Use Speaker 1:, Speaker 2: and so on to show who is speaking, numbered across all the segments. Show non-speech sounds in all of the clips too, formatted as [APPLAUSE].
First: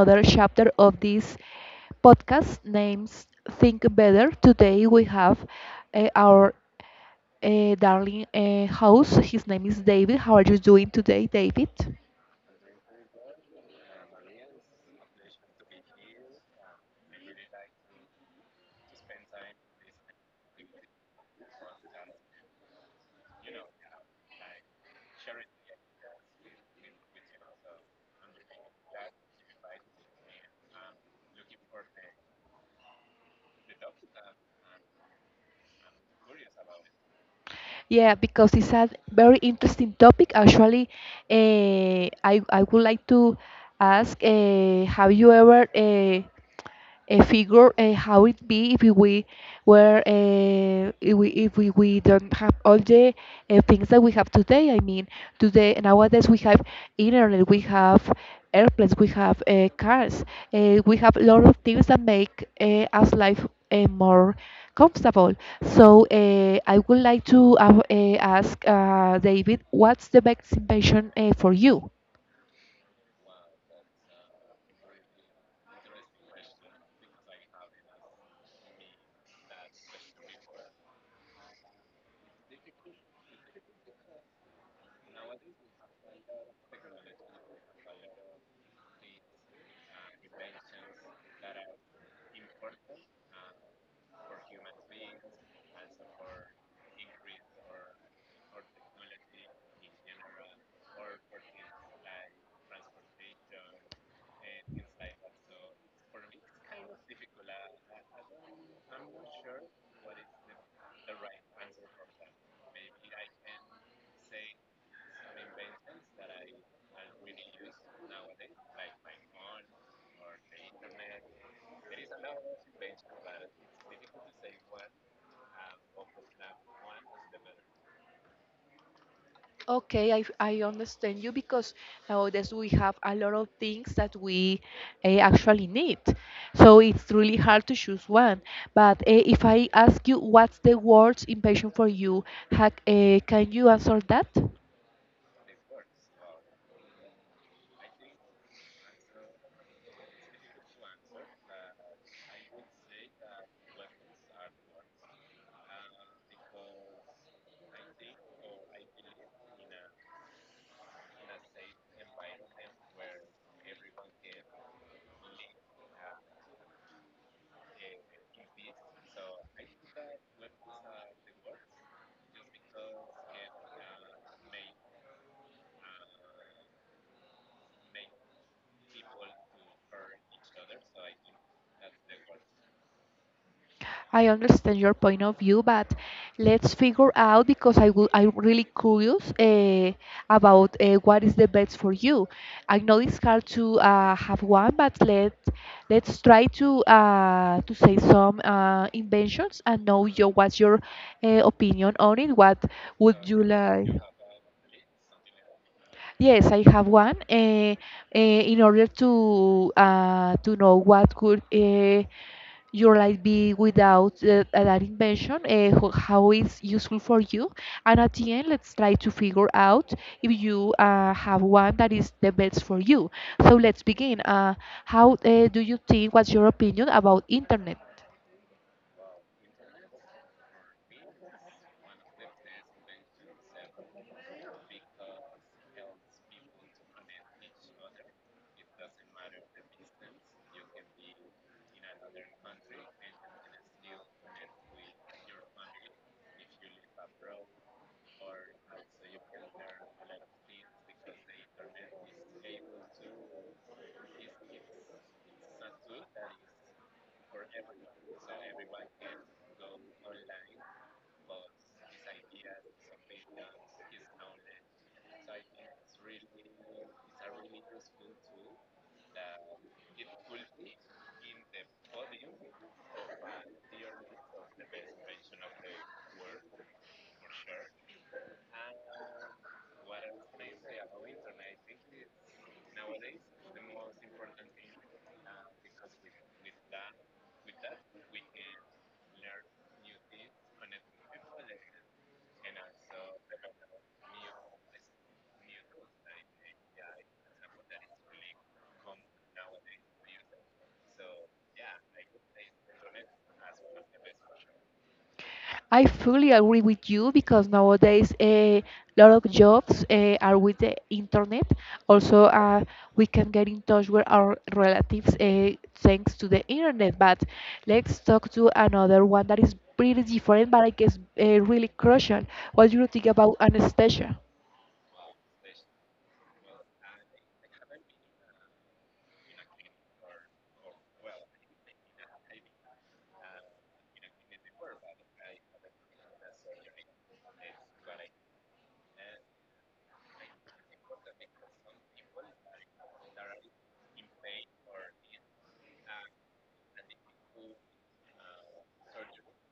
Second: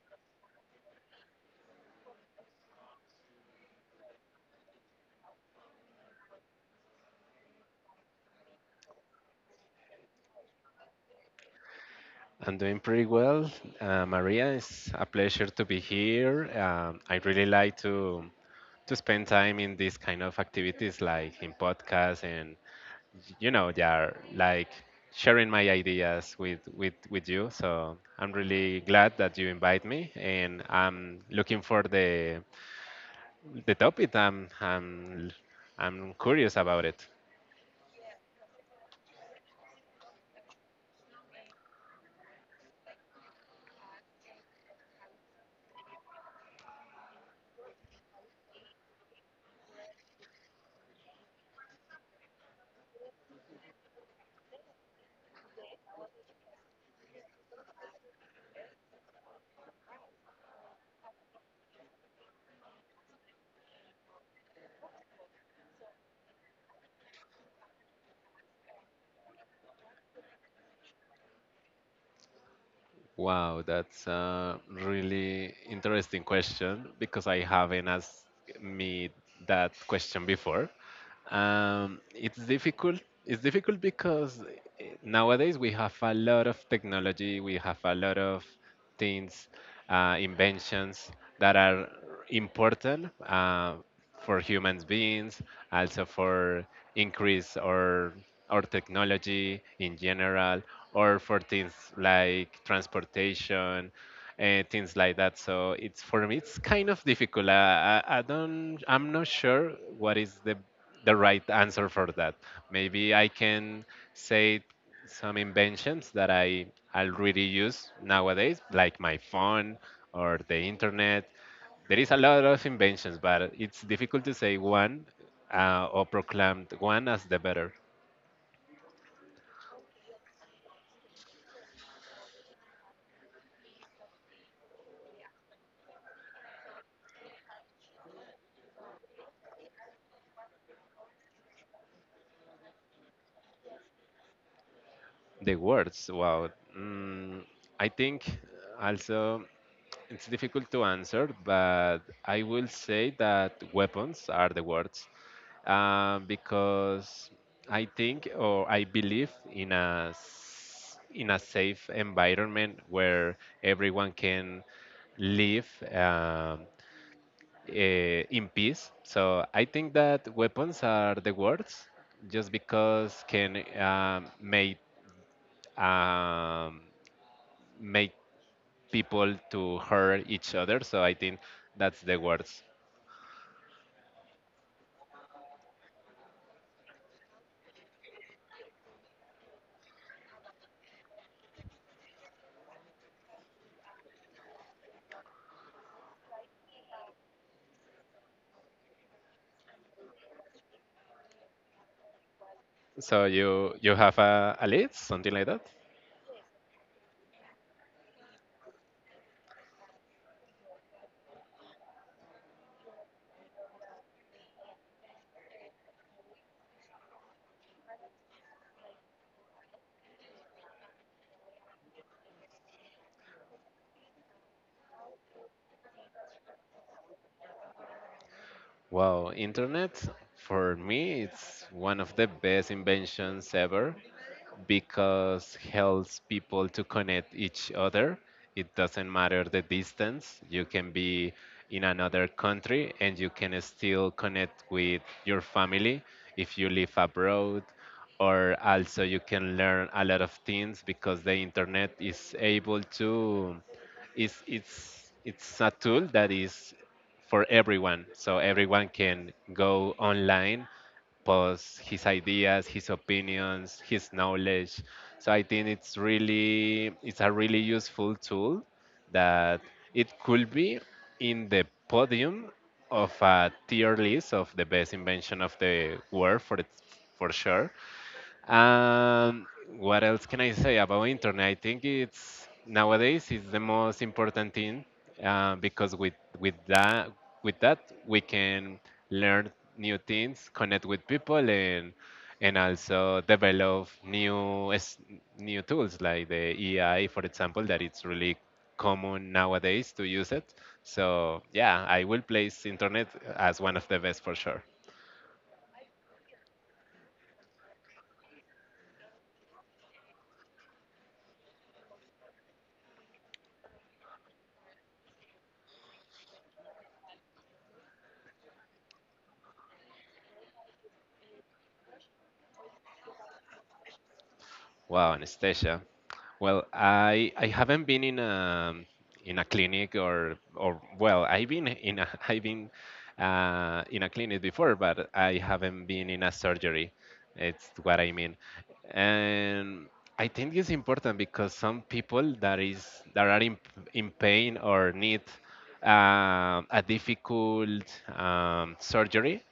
Speaker 1: another chapter of this podcast names Think Better. Today we have our darling host. His name is David. How are you doing today, David?
Speaker 2: I'm doing pretty well. Maria, it's a pleasure to be here. I really like to spend time in these kind of activities, like in podcasts, and they are like sharing my ideas with you. So I'm really glad that you invite me, and I'm looking for the topic. I'm curious about it.
Speaker 1: Yeah, because it's a very interesting topic. Actually, I would like to ask, have you ever a figure how it be if we were if we, we don't have all the things that we have today. I mean, today nowadays we have internet, we have airplanes, we have cars, we have a lot of things that make us life more comfortable. So I would like to ask David, what's the best invention for you?
Speaker 2: Wow, that's a really interesting question because I haven't asked me that question before. It's difficult. It's difficult because nowadays we have a lot of technology, we have a lot of things, inventions that are important. For human beings, also for increase or technology in general, or for things like transportation and things like that. So it's for me, it's kind of difficult. I don't, I'm not sure what is the right answer for that. Maybe I can say some inventions that I already use nowadays, like my phone or the internet. There is a lot of inventions, but it's difficult to say one or proclaim one as the better.
Speaker 1: Okay, I understand you because nowadays we have a lot of things that we actually need. So it's really hard to choose one. But if I ask you what's the worst invention for you, can you answer that?
Speaker 2: The words, wow. Mm, I think also it's difficult to answer, but I will say that weapons are the words because I think or I believe in a in a safe environment where everyone can live in peace. So I think that weapons are the words, just because can make um, make people to hurt each other. So I think that's the words.
Speaker 1: I understand your point of view, but let's figure out because I'm really curious about what is the best for you. I know it's hard to have one, but let's try to say some inventions and know your what's your opinion on it. What
Speaker 2: So
Speaker 1: would you
Speaker 2: you
Speaker 1: like?
Speaker 2: you have a list, something like that.
Speaker 1: Yes, I have one. In order to know what could your life be without that invention, how it's useful for you. And at the end, let's try to figure out if you have one that is the best for you. So let's begin. How do you think, what's your opinion about internet?
Speaker 2: Wow, internet for me it's one of the best inventions ever because helps people to connect each other. It doesn't matter the distance. You can be in another country and you can still connect with your family if you live abroad, or also you can learn a lot of things because the internet is able to is it's a tool that is for everyone. So everyone can go online, post his ideas, his opinions, his knowledge. So I think it's really it's a really useful tool that it could be in the podium of a tier list of the best invention of the world for it, for sure. Um, what else can I say about internet? I think it's nowadays it's the most important thing because with with that with that we can learn new things, connect with people, and also develop new new tools like the AI, for example, that it's really common nowadays to use it. So yeah, I will place internet as one of the best for sure.
Speaker 1: I fully agree with you because nowadays a lot of jobs are with the internet. Also, we can get in touch with our relatives thanks to the internet. But let's talk to another one that is pretty different, but I guess really crucial. What do you think about anesthesia?
Speaker 2: Wow, Anastasia. Well, I haven't been in a clinic or well, I've been in a [LAUGHS] I've been in a clinic before, but I haven't been in a surgery. It's what I mean, and I think it's important because some people that is that are in pain or need a difficult surgery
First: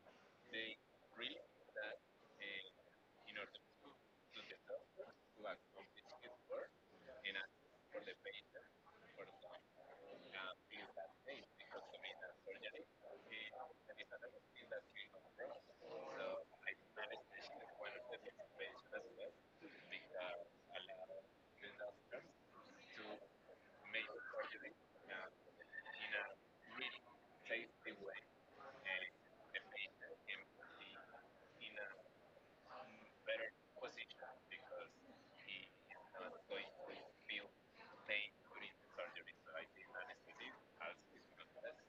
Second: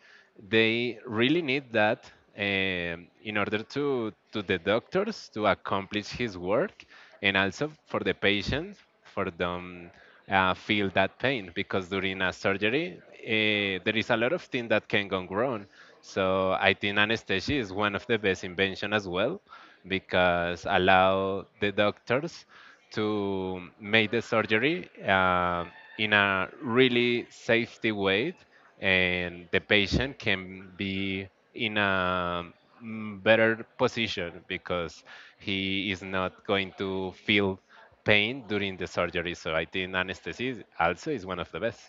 Speaker 2: they really need that in order to the doctors to accomplish his work and also for the patient for them feel that pain because during a surgery there is a lot of things that can go wrong, so I think anesthesia is one of the best invention as well because allow the doctors to make the surgery in a really safety way, and the patient can be in a better position because he is not going to feel pain during the surgery. So I think anesthesia also is one of the best.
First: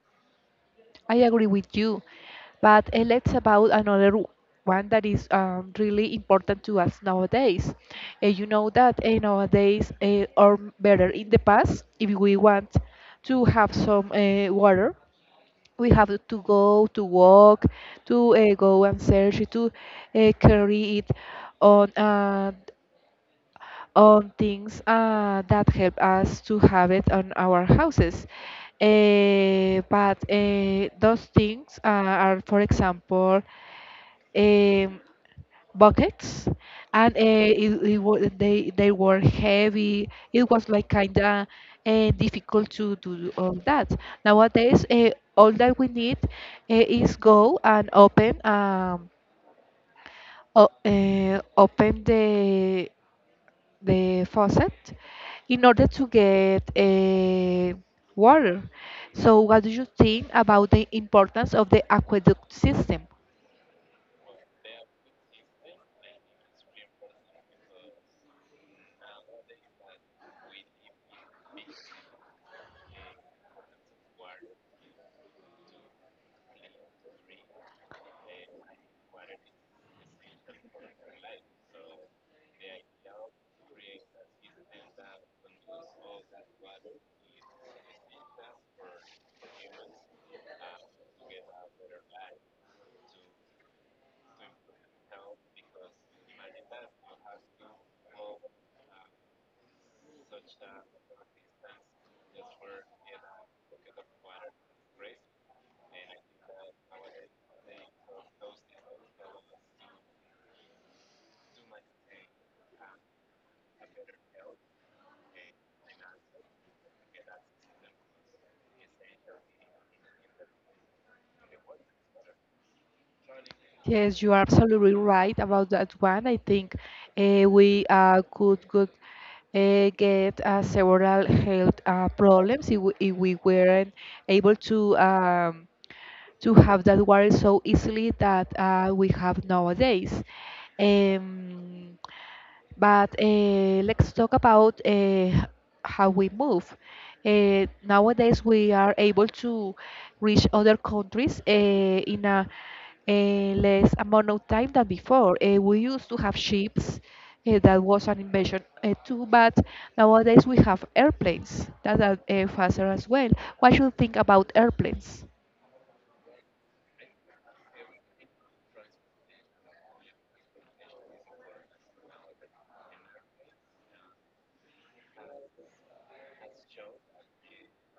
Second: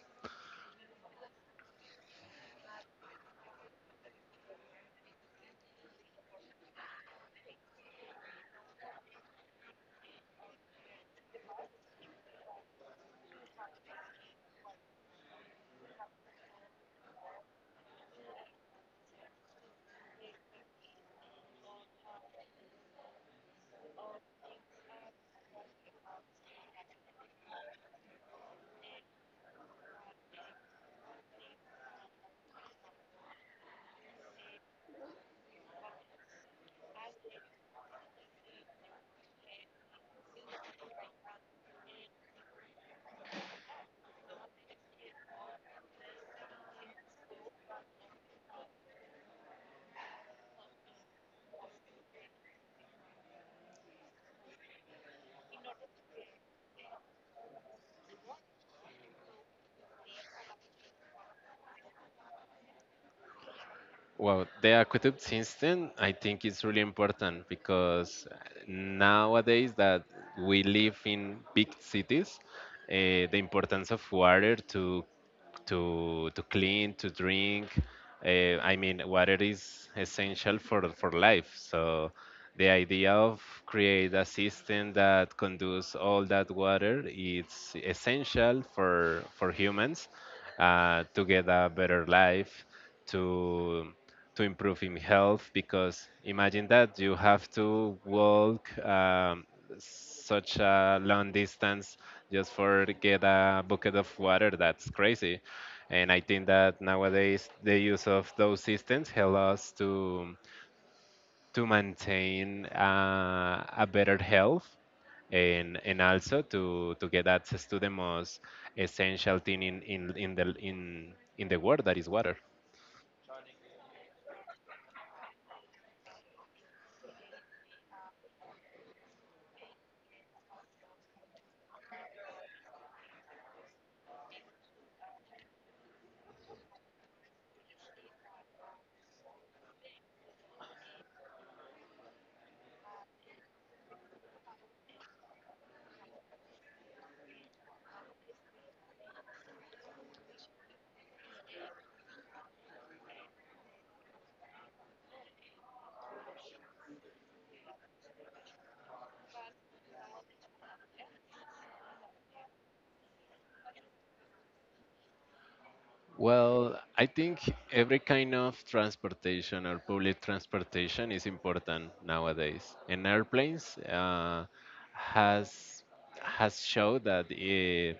Speaker 1: I agree with you, but let's about one that is really important to us nowadays. You know that nowadays, or better in the past, if we want to have some water, we have to go to walk, to go and search, to carry it on. On things that help us to have it on our houses. But those things are, for example, um, buckets, and they were heavy. It was like kinda difficult to do all that. Nowadays, all that we need is go and open open the faucet in order to get water. So, what do you think about the importance of the aqueduct system?
Speaker 2: Well, the aqueduct system, I think it's really important because nowadays that we live in big cities, the importance of water to to clean, to drink, I mean, water is essential for life. So the idea of create a system that conduces all that water, it's essential for humans to get a better life to to improve in health because imagine that you have to walk such a long distance just for to get a bucket of water. That's crazy, and I think that nowadays the use of those systems help us to maintain a better health and also to get access to the most essential thing in in in the world that is water.
Speaker 1: Yes, you are absolutely right about that one. I think we could get several health problems if we weren't able to have that water so easily that we have nowadays. Um, But let's talk about how we move. Nowadays, we are able to reach other countries in a less amount of time than before. We used to have ships, that was an invention too, but nowadays we have airplanes that are faster as well. What you think about airplanes?
Speaker 2: Well, I think every kind of transportation or public transportation is important nowadays. And airplanes has has showed that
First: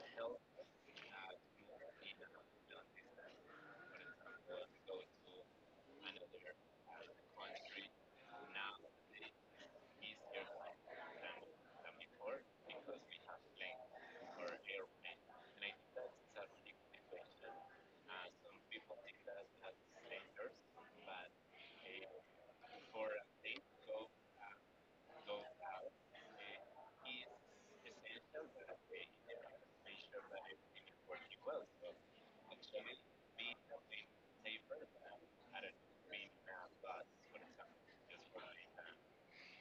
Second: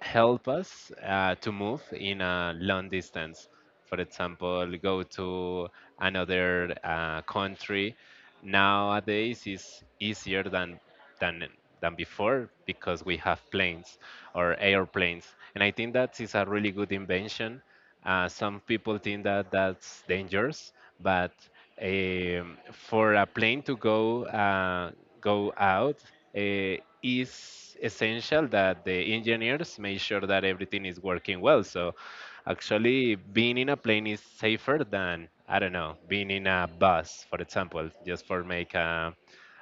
Speaker 2: help us to move in a long distance. For example, go to another country. Nowadays, is easier than than than before because we have planes or airplanes, and I think that is a really good invention. Some people think that that's dangerous, but for a plane to go out, uh, is essential that the engineers make sure that everything is working well. So actually, being in a plane is safer than, I don't know, being in a bus, for example, just for make a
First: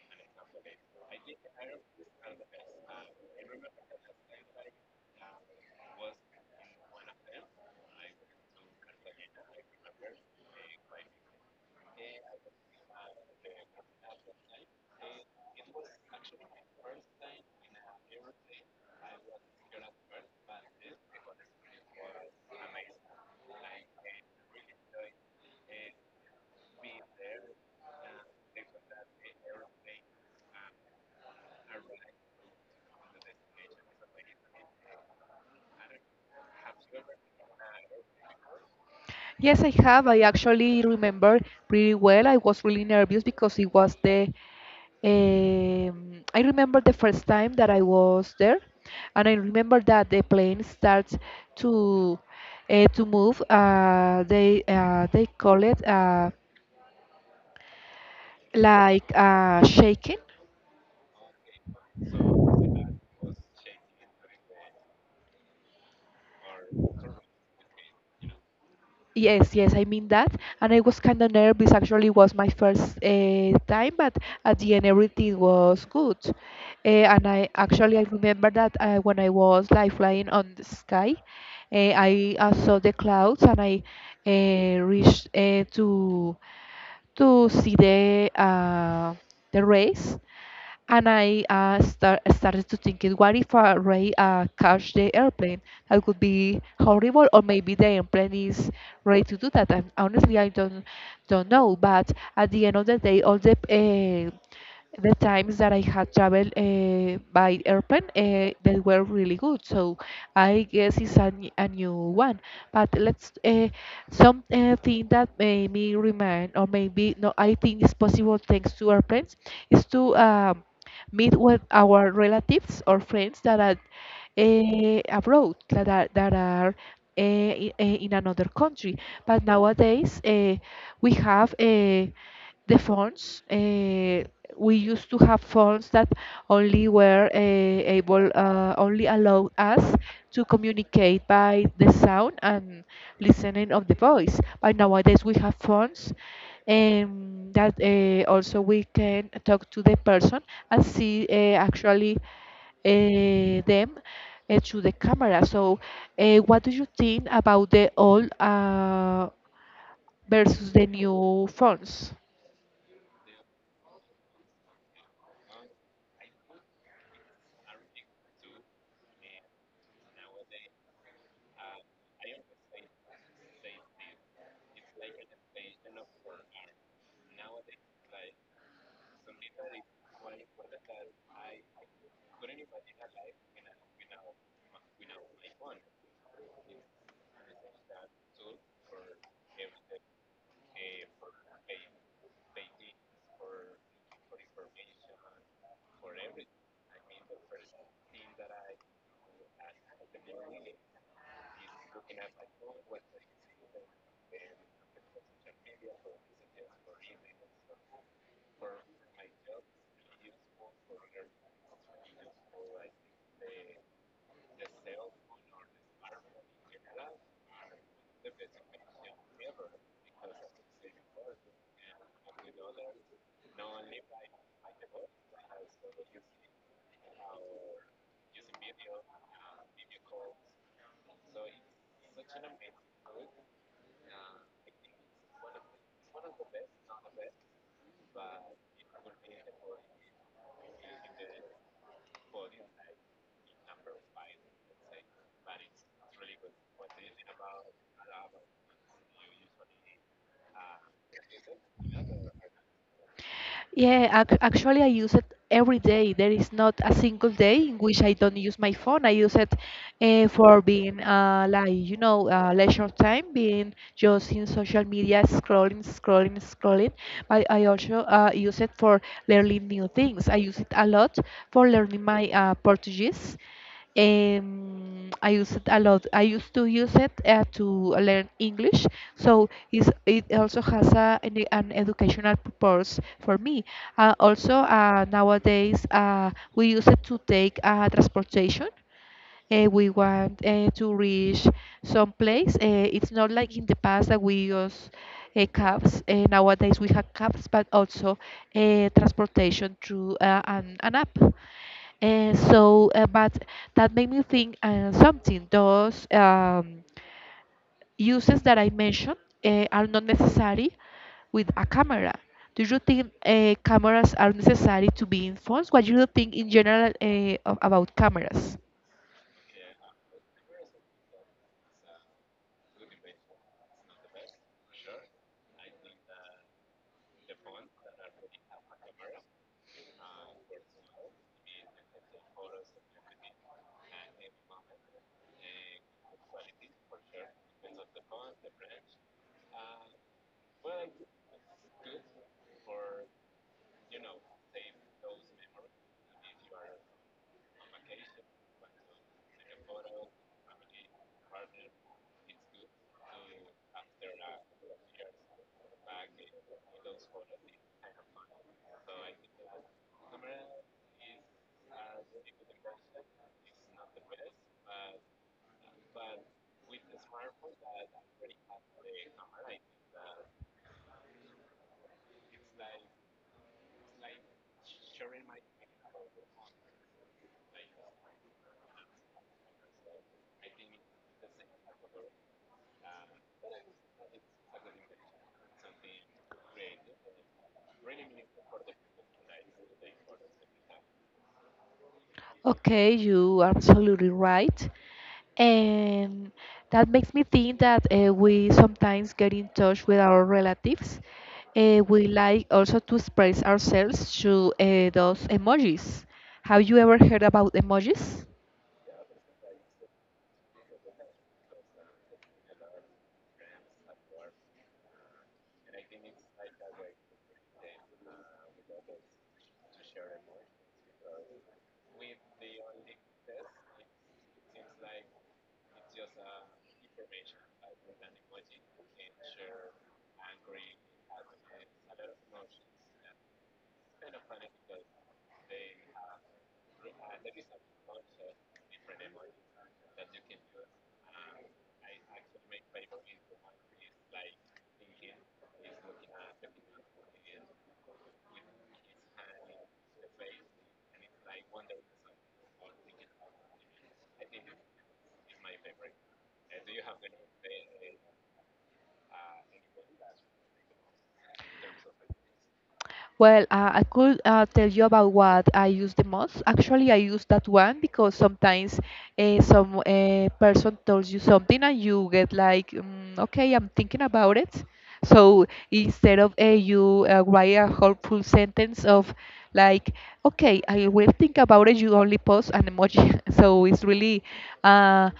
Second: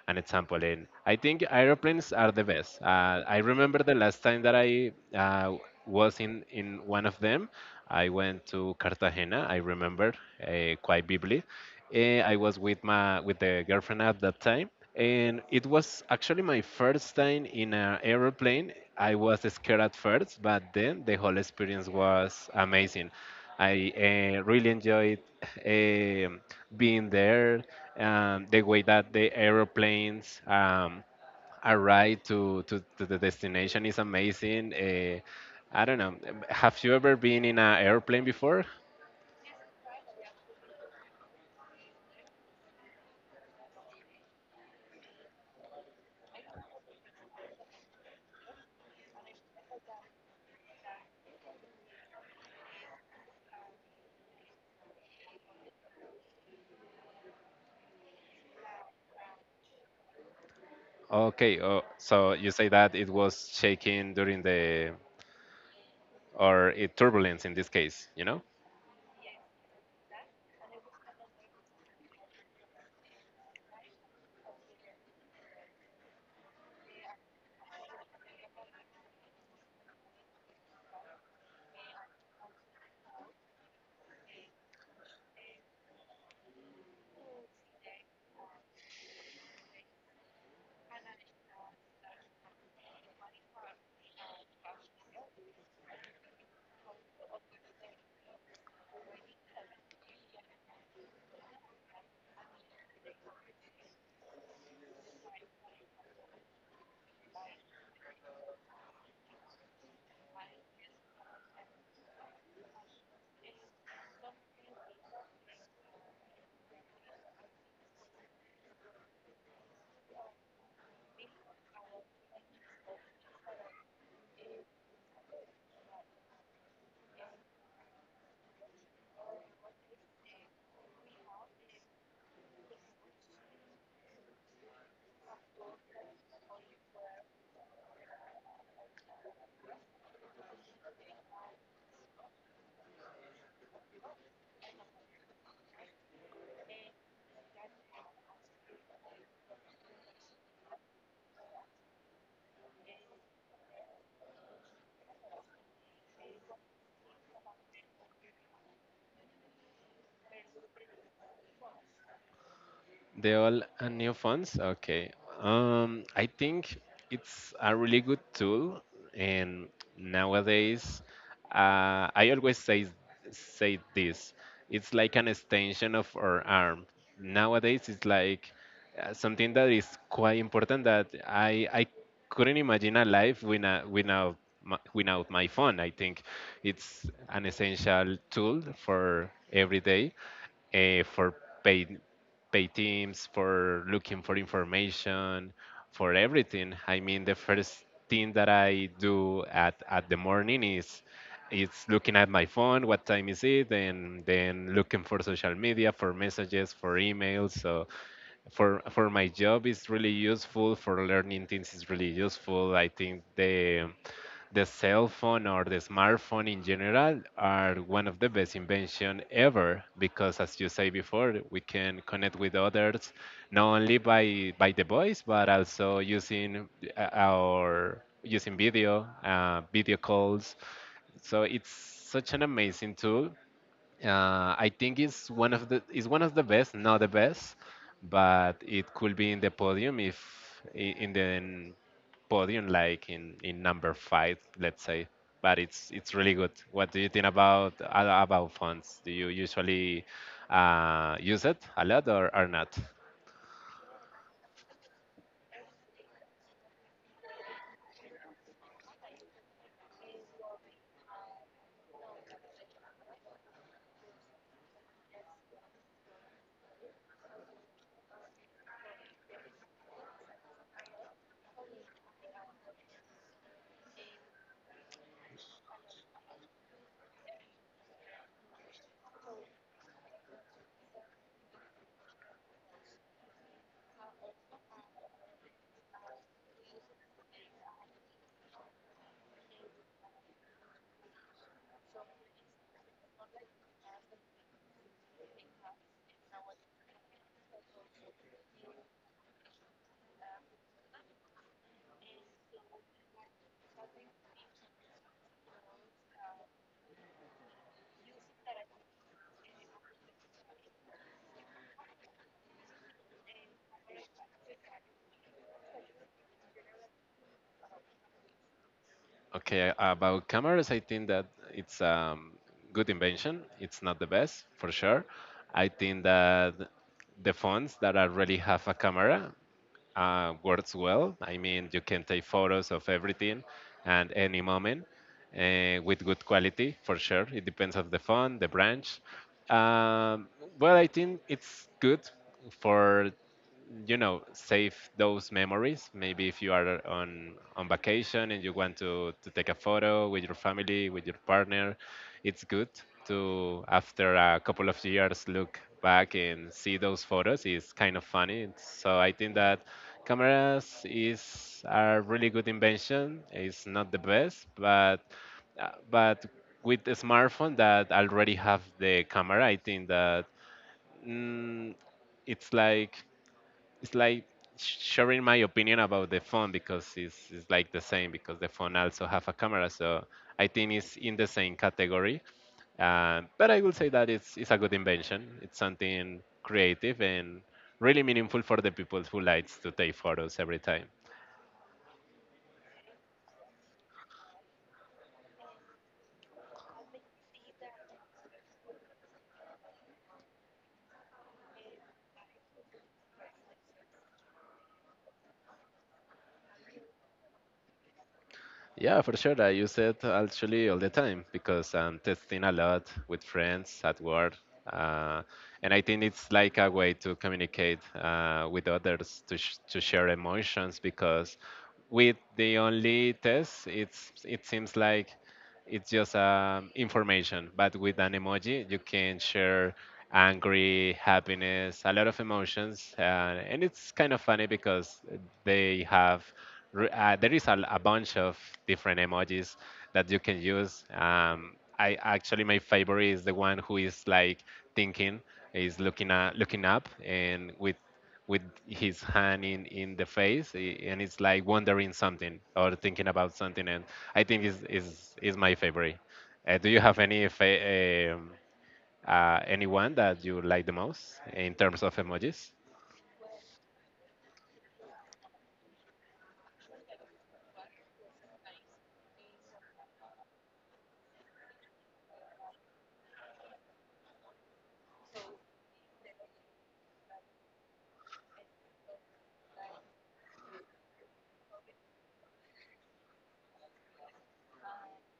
Speaker 2: an example trampoline. I think aeroplanes are the best. I remember the last time that I was in one of them. I went to Cartagena. I remember quite vividly. I was with my with the girlfriend at that time, and it was actually my first time in an aeroplane. I was scared at first, but then the whole experience was amazing. I really enjoyed um being there. The way that the aeroplanes arrive to the destination is amazing. I don't know. Have you ever been in an airplane before?
Speaker 1: Yes, I have. I actually remember pretty well. I was really nervous because it was the I remember the first time that I was there, and I remember that the plane starts to to move. They call it like shaking.
Speaker 2: Okay. Oh, so you say that it was shaking during the or it turbulence in this case, you know?
Speaker 1: Yes, yes, I mean that. And I was kind of nervous. Actually, it was my first time, but at the end, everything was good. And I remember that when I was like flying on the sky, I saw the clouds and I reached to see the race. And I started to thinking, what if a ray catch the airplane? That would be horrible, or maybe the airplane is ready to do that. And honestly, I don't know. But at the end of the day, all the the times that I had traveled by airplane, they were really good. So I guess it's a new one. But let's some thing that made me remind, or maybe no, I think it's possible thanks to airplanes, is to meet with our relatives or friends that are abroad, that are in in another country. But nowadays we have the phones. We used to have phones that only were only allowed us to communicate by the sound and listening of the voice. But nowadays we have phones that also we can talk to the person and see actually them to the camera. So, what do you think about the old versus the new phones?
Speaker 2: They all new phones? Okay. I think it's a really good tool, and nowadays, I always say this. It's like an extension of our arm. Nowadays, it's like something that is quite important that I couldn't imagine a life without without my, without my phone. I think it's an essential tool for every day for pay, pay teams, for looking for information, for everything. I mean, the first thing that I do at the morning is it's looking at my phone, what time is it, and then looking for social media, for messages, for emails. So for my job it's really useful, for learning things it's really useful. I think the cell phone or the smartphone in general are one of the best invention ever because as you say before we can connect with others not only by the voice but also using our using video calls, so it's such an amazing tool. I think it's one of the it's one of the best, not the best, but it could be in the podium if in the podium like in number 5, let's say. But it's really good. What do you think about about fonts? Do you usually use it a lot or not?
Speaker 1: Yeah, ac actually, I use it every day. There is not a single day in which I don't use my phone. I use it for being like leisure time, being just in social media, scrolling, scrolling, scrolling. But I also use it for learning new things. I use it a lot for learning my Portuguese. I use it a lot. I used to use it to learn English, so it's, it also has an educational purpose for me. Also, nowadays we use it to take transportation. We want to reach some place. It's not like in the past that we use cabs. Nowadays we have cabs, but also transportation through an app. And so, but that made me think something. Those uses that I mentioned are not necessary with a camera. Do you think cameras are necessary to be in phones? What do you think in general about cameras?
Speaker 2: Okay, about cameras, I think that it's a um, good invention. It's not the best for sure. I think that the phones that already have a camera works well. I mean, you can take photos of everything and any moment with good quality for sure. It depends on the font, the branch. Um, well, I think it's good for, you know, save those memories. Maybe if you are on vacation and you want to take a photo with your family, with your partner, it's good to after a couple of years look back and see those photos. It's kind of funny. So I think that cameras is a really good invention, it's not the best, but with the smartphone that already have the camera I think that mm, it's like it's like sharing my opinion about the phone because it's like the same because the phone also have a camera, so I think it's in the same category. But I will say that it's a good invention, it's something creative and really meaningful for the people who likes to take photos every time.
Speaker 1: Okay, you are absolutely right. And that makes me think that we sometimes get in touch with our relatives. We like also to express ourselves through those emojis. Have you ever heard about emojis?
Speaker 2: Yeah, for sure. I use it actually all the time because I'm testing a lot with friends at work. Uh, and I think it's like a way to communicate with others to, to share emotions because with the only test, it's, it seems like it's just information, but with an emoji, you can share angry, happiness, a lot of emotions, and it's kind of funny because they have there is a bunch of different emojis that you can use. I actually my favorite is the one who is like thinking, is looking at, looking up, and with his hand in the face and it's like wondering something or thinking about something and I think is, is my favorite. Do you have any anyone that you like the most in terms of emojis?
Speaker 1: Well, I could tell you about what I use the most. Actually, I use that one because sometimes some person tells you something and you get like, mm, okay, I'm thinking about it. So instead of you write a whole full sentence of like, okay, I will think about it, you only post an emoji. [LAUGHS] So it's really uh,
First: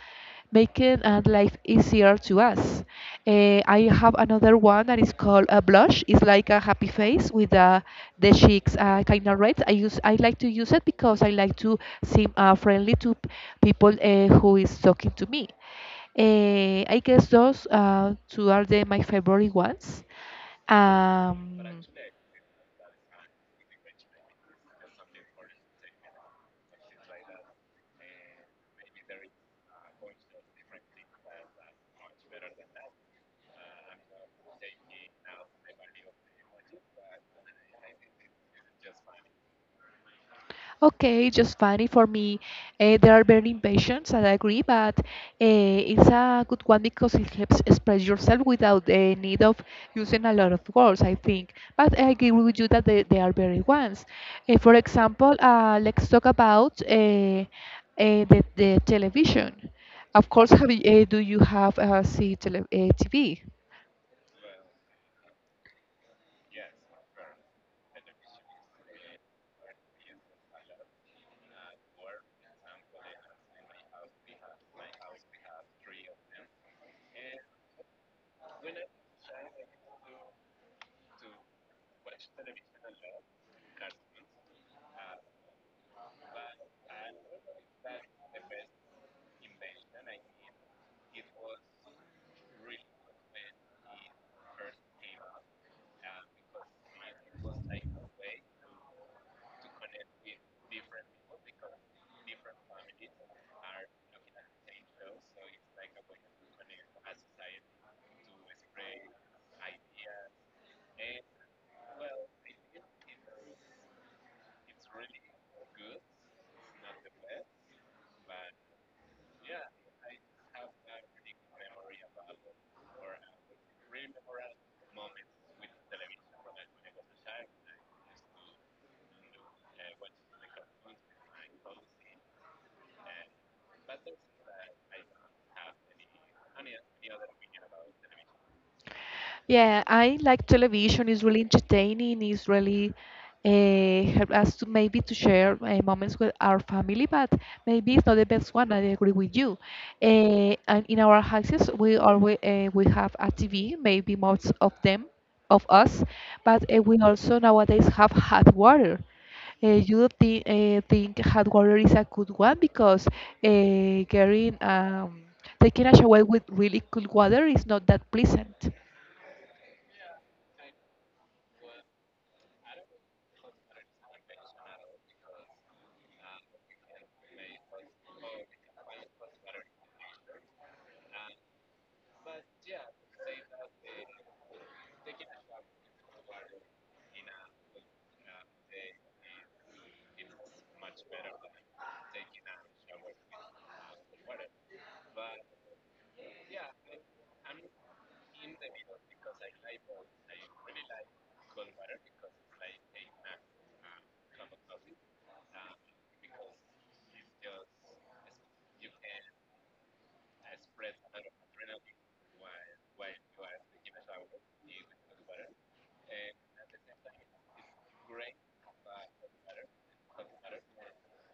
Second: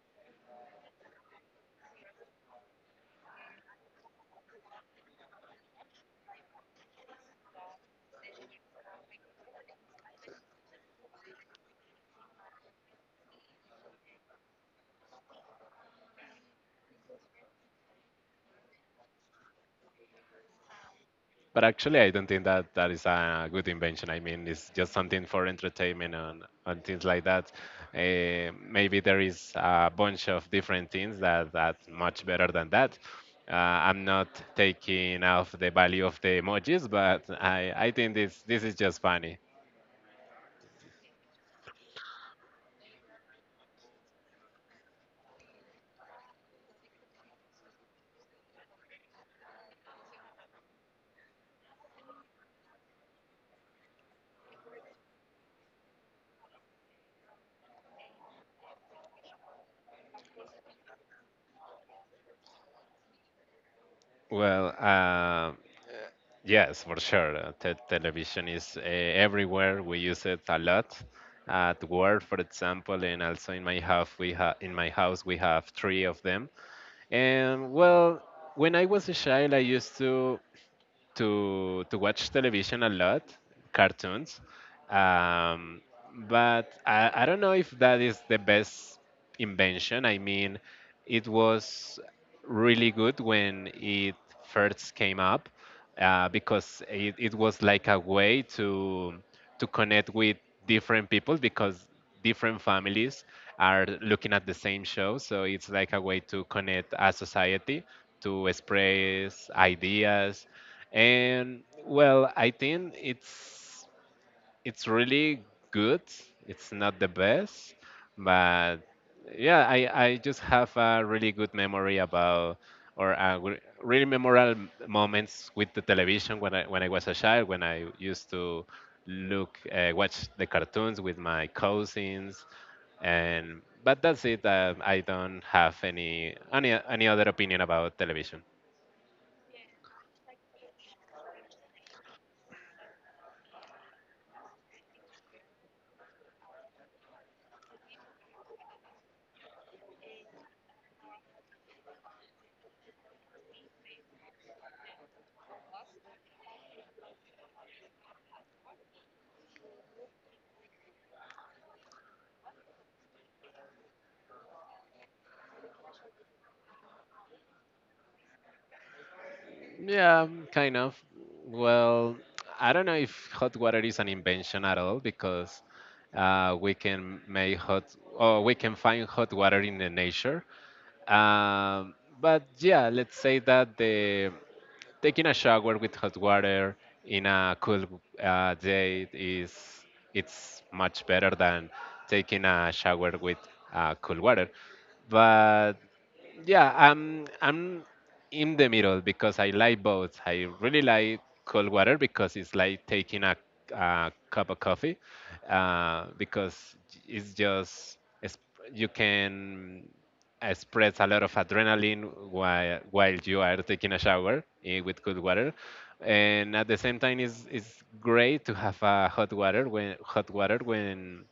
Speaker 1: making life easier to us. Eh, I have another one that is called a blush. It's like a happy face with the cheeks kind of red. I like to use it because I like to seem friendly to people who is talking to me. Eh, I guess those two are the, my favorite ones. Um,
Speaker 2: But actually, I don't think that that is a good invention. I mean, it's just something for entertainment and things like that. Eh, maybe there is a bunch of different things that that's much better than that. I'm not taking off the value of the emojis, but I think this is just funny.
Speaker 1: Okay, just funny for me. They are very impatient, and I agree, but it's a good one because it helps express yourself without the need of using a lot of words, I think. But I agree with you that they are very ones. For example, let's talk about the television. Of course, do you have TV?
Speaker 2: Well, uh, Yes, for sure. Te television is everywhere. We use it a lot at work, for example, and also in my house. We have in my house we have three of them. And well, when I was a child, I used to to watch television a lot, cartoons, um, but I don't know if that is the best invention. I mean, it was really good when it first came up, because it was like a way to connect with different people because different families are looking at the same show. So it's like a way to connect a society, to express ideas. And well, I think it's really good. It's not the best, but yeah, I just have a really good memory about or really memorable moments with the television when I was a child when I used to look watch the cartoons with my cousins and but that's it. I don't have any other opinion about television.
Speaker 1: Yeah, I like television. It's really entertaining. It's really help us to maybe to share moments with our family, but maybe it's not the best one. I agree with you. And in our houses, we always we have a TV. Maybe most of them, of us, but we also nowadays have hot water. Uh, think hot water is a good one because getting taking a shower with really cool water is not that pleasant.
Speaker 2: Yeah, kind of. Well, I don't know if hot water is an invention at all because we can make hot or we can find hot water in the nature. Um, but yeah, let's say that the taking a shower with hot water in a cool day is it's much better than taking a shower with cool water. But yeah, I'm in the middle because I like both. I really like cold water because it's like taking a cup of coffee, because it's just it's, you can express a lot of adrenaline while you are taking a shower with cold water. And at the same time, it's great to have a hot water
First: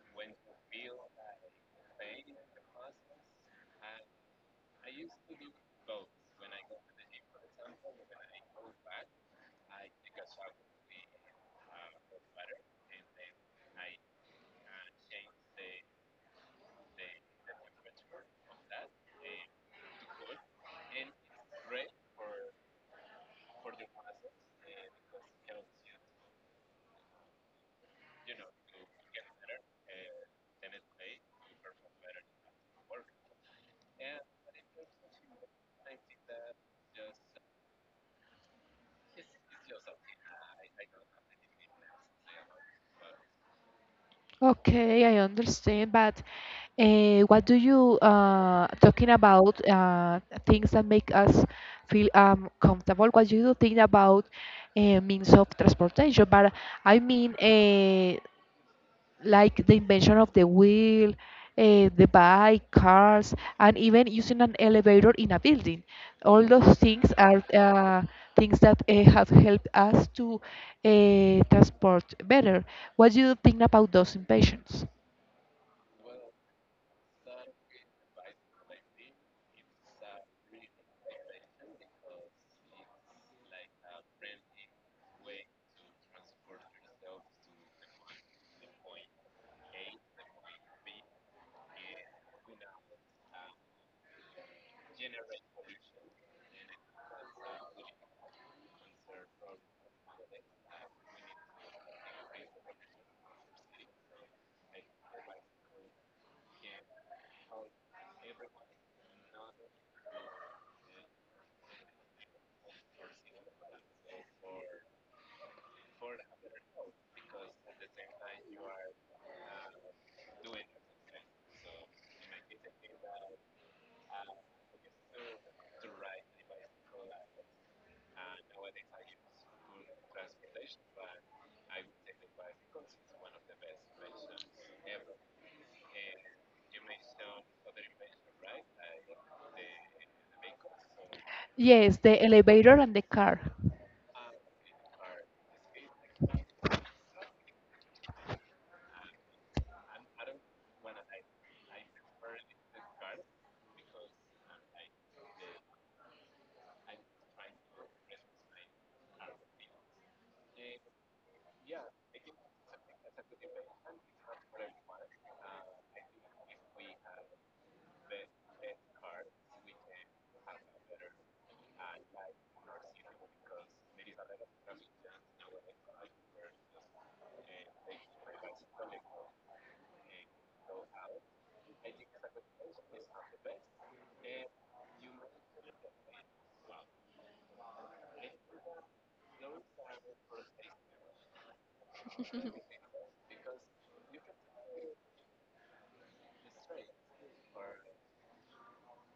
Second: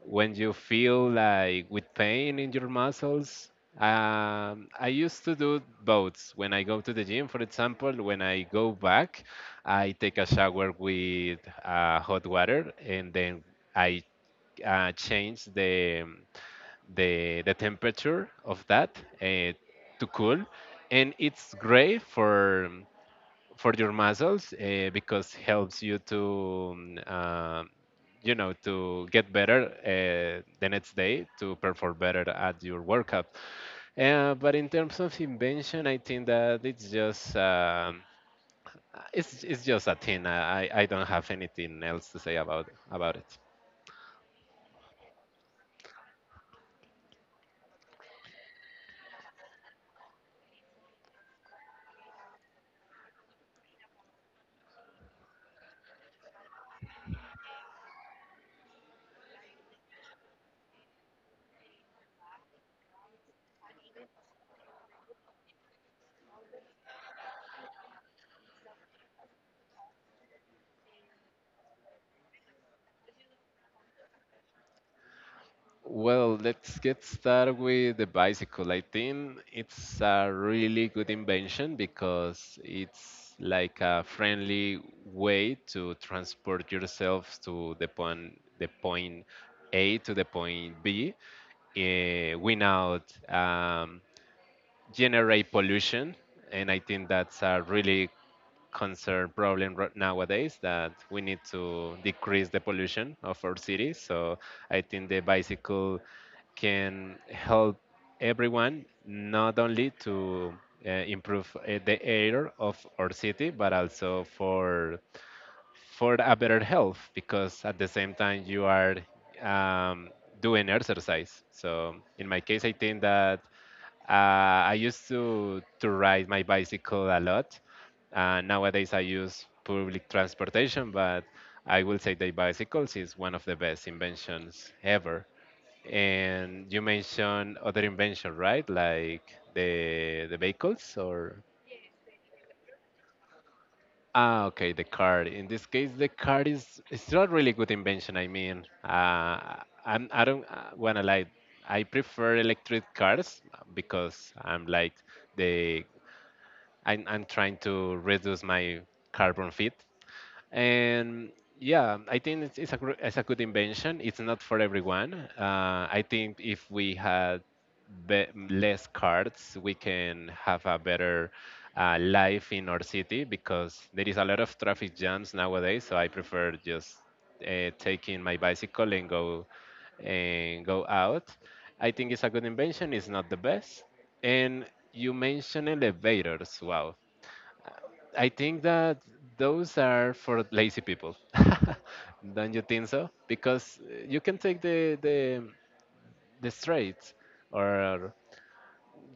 Speaker 2: when you feel like with pain in your muscles. I used to do both when I go to the gym, for example. When I go back, I take a shower with hot water, and then I change the, the temperature of that uh, to cool, and it's great for your muscles, because helps you to you know to get better the next day to perform better at your workout. But in terms of invention, I think that it's just a thing. I don't have anything else to say about it.
Speaker 1: Okay, I understand, but what do you talking about things that make us feel comfortable? What do you think about means of transportation? But I mean, like the invention of the wheel, the bike, cars, and even using an elevator in a building. All those things are things that have helped us to transport better. What do you think about those inventions?
Speaker 2: Well, let's get started with the bicycle. I think it's a really good invention because it's like a friendly way to transport yourself to the point A to the point B, win out, generate pollution, and I think that's a really concern problem nowadays that we need to decrease the pollution of our cities. So I think the bicycle can help everyone, not only to improve the air of our city, but also for a better health because at the same time you are um, doing exercise. So in my case, I think that I used to ride my bicycle a lot. Nowadays, I use public transportation, but I will say that bicycles is one of the best inventions ever. And you mentioned other invention, right? Like the vehicles or...
Speaker 1: Yes, the elevator and the car.
Speaker 2: Ah, okay, the card. In this case, the card is it's not really good invention. I mean, I don't wanna like I prefer electric cars because I'm like the I'm trying to reduce my carbon feet, and yeah, I think it's a good invention. It's not for everyone. I think if we had less cards, we can have a better life in our city because there is a lot of traffic jams nowadays. So I prefer just taking my bicycle and go out. I think it's a good invention. It's not the best. And you mentioned elevators. Wow. I think that those are for lazy people. [LAUGHS] Don't you think so? Because you can take the straight, or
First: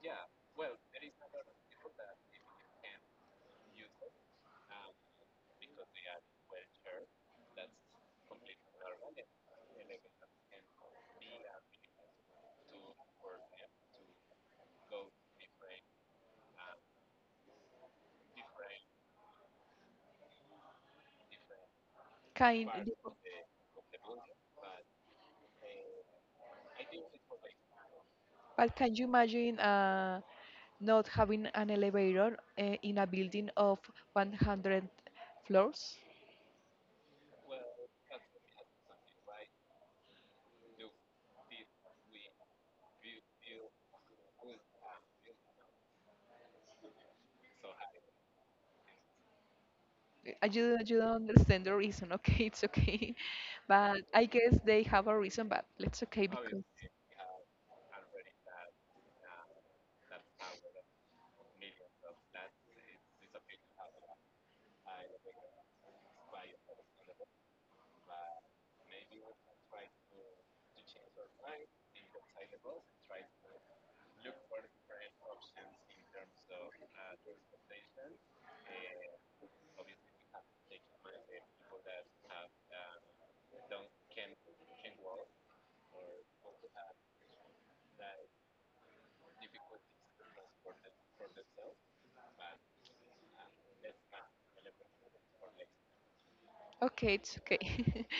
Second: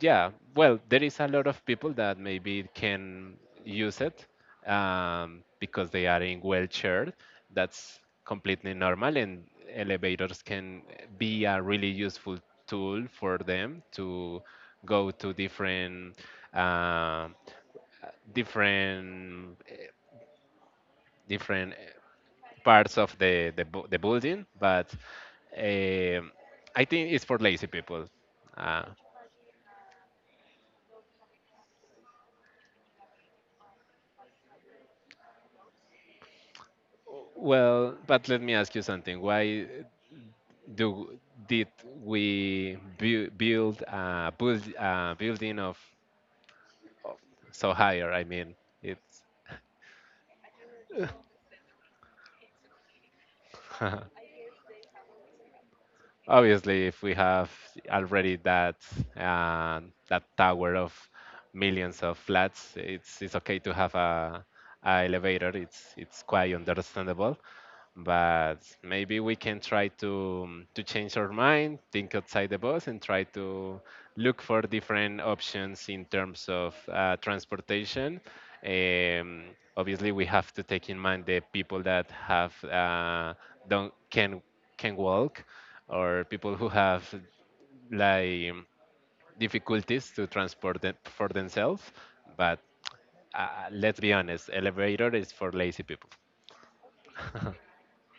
Speaker 2: yeah, well, there is a lot of people that maybe can use it, because they are in wheelchair. That's completely normal, and elevators can be a really useful tool for them to go to different uh, different different uh,
Speaker 1: Can,
Speaker 2: parts of the building, but um, I think it's for lazy people.
Speaker 1: but
Speaker 2: Uh,
Speaker 1: can you imagine not having an elevator in a building of 100 floors?
Speaker 2: well, but let me ask you something. Why do did we build a building of so higher? I mean, it's...
Speaker 1: I you, you don't understand the reason, [LAUGHS] okay? It's okay. [LAUGHS] But
Speaker 2: [LAUGHS]
Speaker 1: I guess they have a reason, but it's okay because
Speaker 2: Obviously, if we have already that uh, that tower of millions of flats, it's okay to have a elevator. It's quite understandable, but maybe we can try to change our mind, think outside the box, and try to look for different options in terms of transportation. Um, Obviously, we have to take in mind the people that have don't can walk, or people who have like difficulties to transport them for themselves. But let's be honest, elevator is for lazy people.
Speaker 1: Okay, it's okay. [LAUGHS]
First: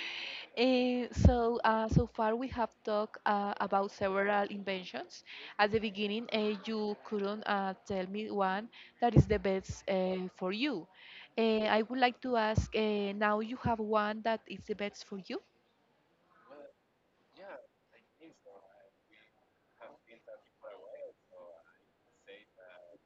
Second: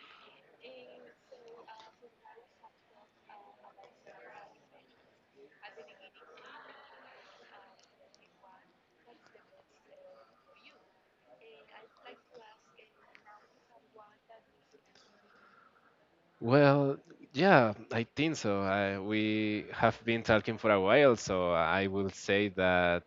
Speaker 1: So, so far we have talked about several inventions. At the beginning, you couldn't tell me one that is the best for you. I would like to ask now you have one that is the best for you?
Speaker 2: Well, yeah, I think so. We have been talking for a while, so I will say that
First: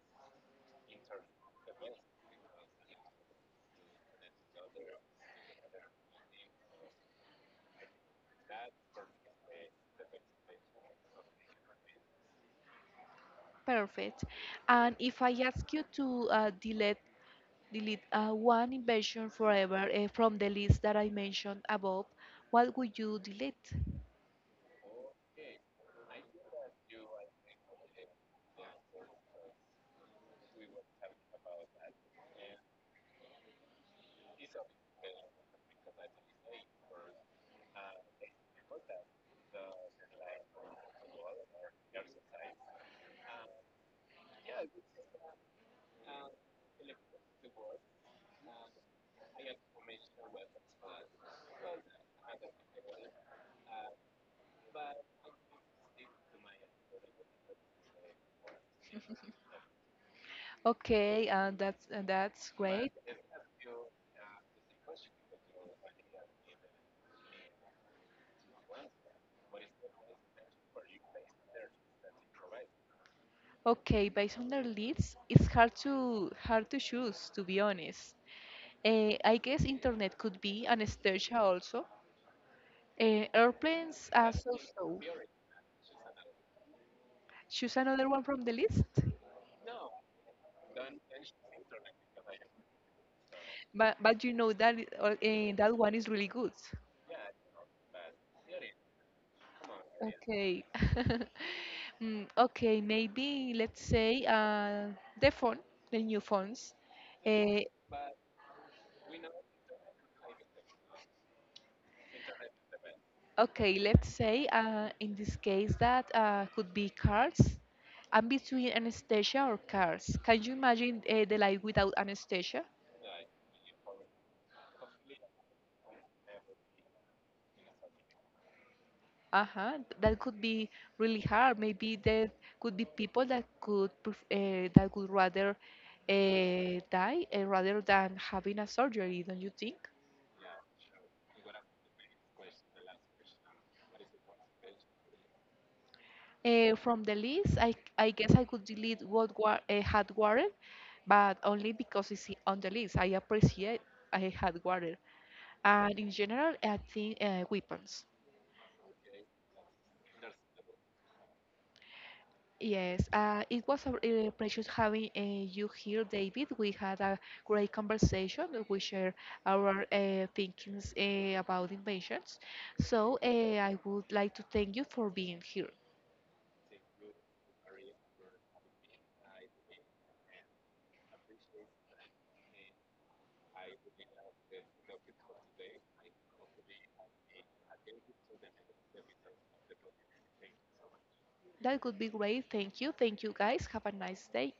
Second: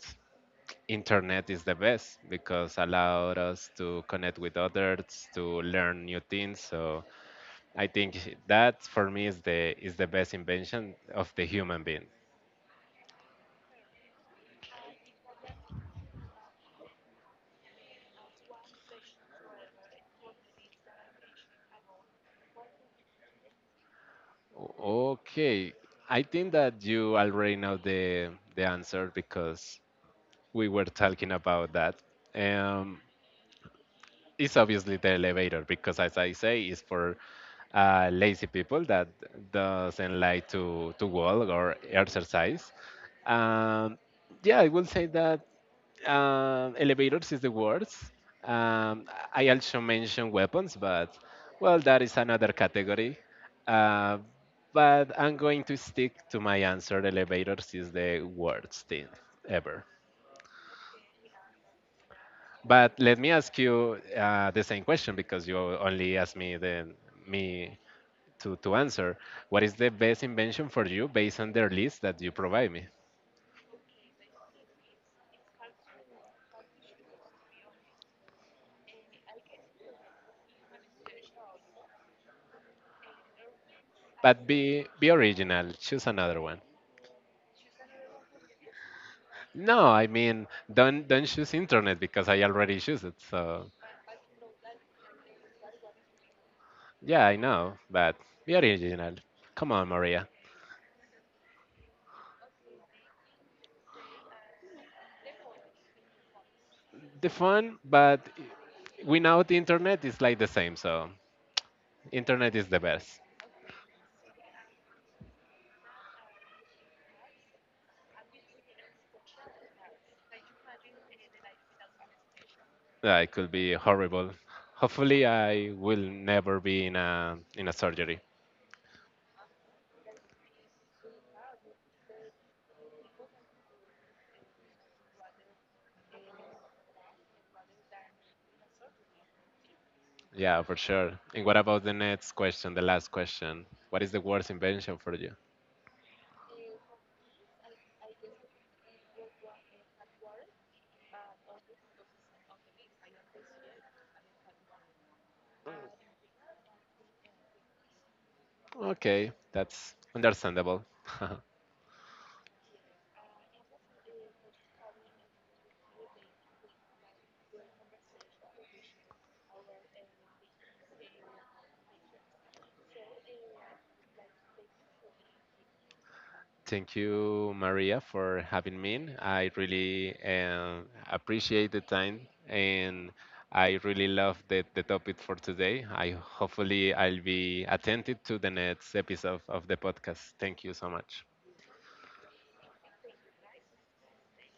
Speaker 2: internet is the best because allowed us to connect with others, to learn new things. So I think that for me is the best invention of the human being.
Speaker 1: Perfect. And if I ask you to delete one invention forever from the list that I mentioned above, what would you delete?
Speaker 2: O- Okay, I think that you already know the answer because we were talking about that. Um, it's obviously the elevator because, as I say, it's for lazy people that doesn't like to walk or exercise. Um, yeah, I will say that elevators is the worst. Um, I also mentioned weapons, but well, that is another category. Uh, but I'm going to stick to my answer. Elevators is the worst thing ever.
Speaker 1: Okay, that's that's great.
Speaker 2: But let me ask you the same question because you only asked me the me to answer. What is the best invention for you based on their list that you provide me?
Speaker 1: Okay, based on their leads, it's hard to choose, to be honest. I guess internet could be anesthesia also. Airplanes are
Speaker 2: But
Speaker 1: so so.
Speaker 2: be original. Choose another one.
Speaker 1: Choose another one from the list,
Speaker 2: No, I mean don't choose internet because I already choose it. So
Speaker 1: but you know that that one is really good.
Speaker 2: yeah, I know, but be original. Come on, Maria.
Speaker 1: Okay. [LAUGHS] Mm, okay, maybe let's say the phone, the new phones.
Speaker 2: The
Speaker 1: Uh,
Speaker 2: fun, but without internet is like the same. So internet is the best.
Speaker 1: okay, let's say in this case that could be cars. I'm between anesthesia or cars. Can you imagine the life without anesthesia?
Speaker 2: Yeah, it could be horrible. Hopefully, I will never be in a surgery.
Speaker 1: Uh-huh. That could be really hard. Maybe there could be people that could pref that would rather die rather than having a surgery, don't you think?
Speaker 2: Yeah, for sure. And what about the next question, the last question? What is the worst invention for you?
Speaker 1: From the list, I guess I could delete had water, but only because it's on the list. I appreciate I had water. And in general, I think weapons.
Speaker 2: Okay, that's understandable. [LAUGHS]
Speaker 1: Yes, it was a pleasure having you here, David. We had a great conversation. We shared our thinkings about inventions. So I would like to thank you for being here.
Speaker 2: Thank you, Maria, for having me. I really appreciate the time, and I really love the topic for today. I hopefully I'll be attentive to the next episode of the podcast. Thank you so much.
Speaker 1: That would be great. Thank you. Thank you, guys. Have a nice day.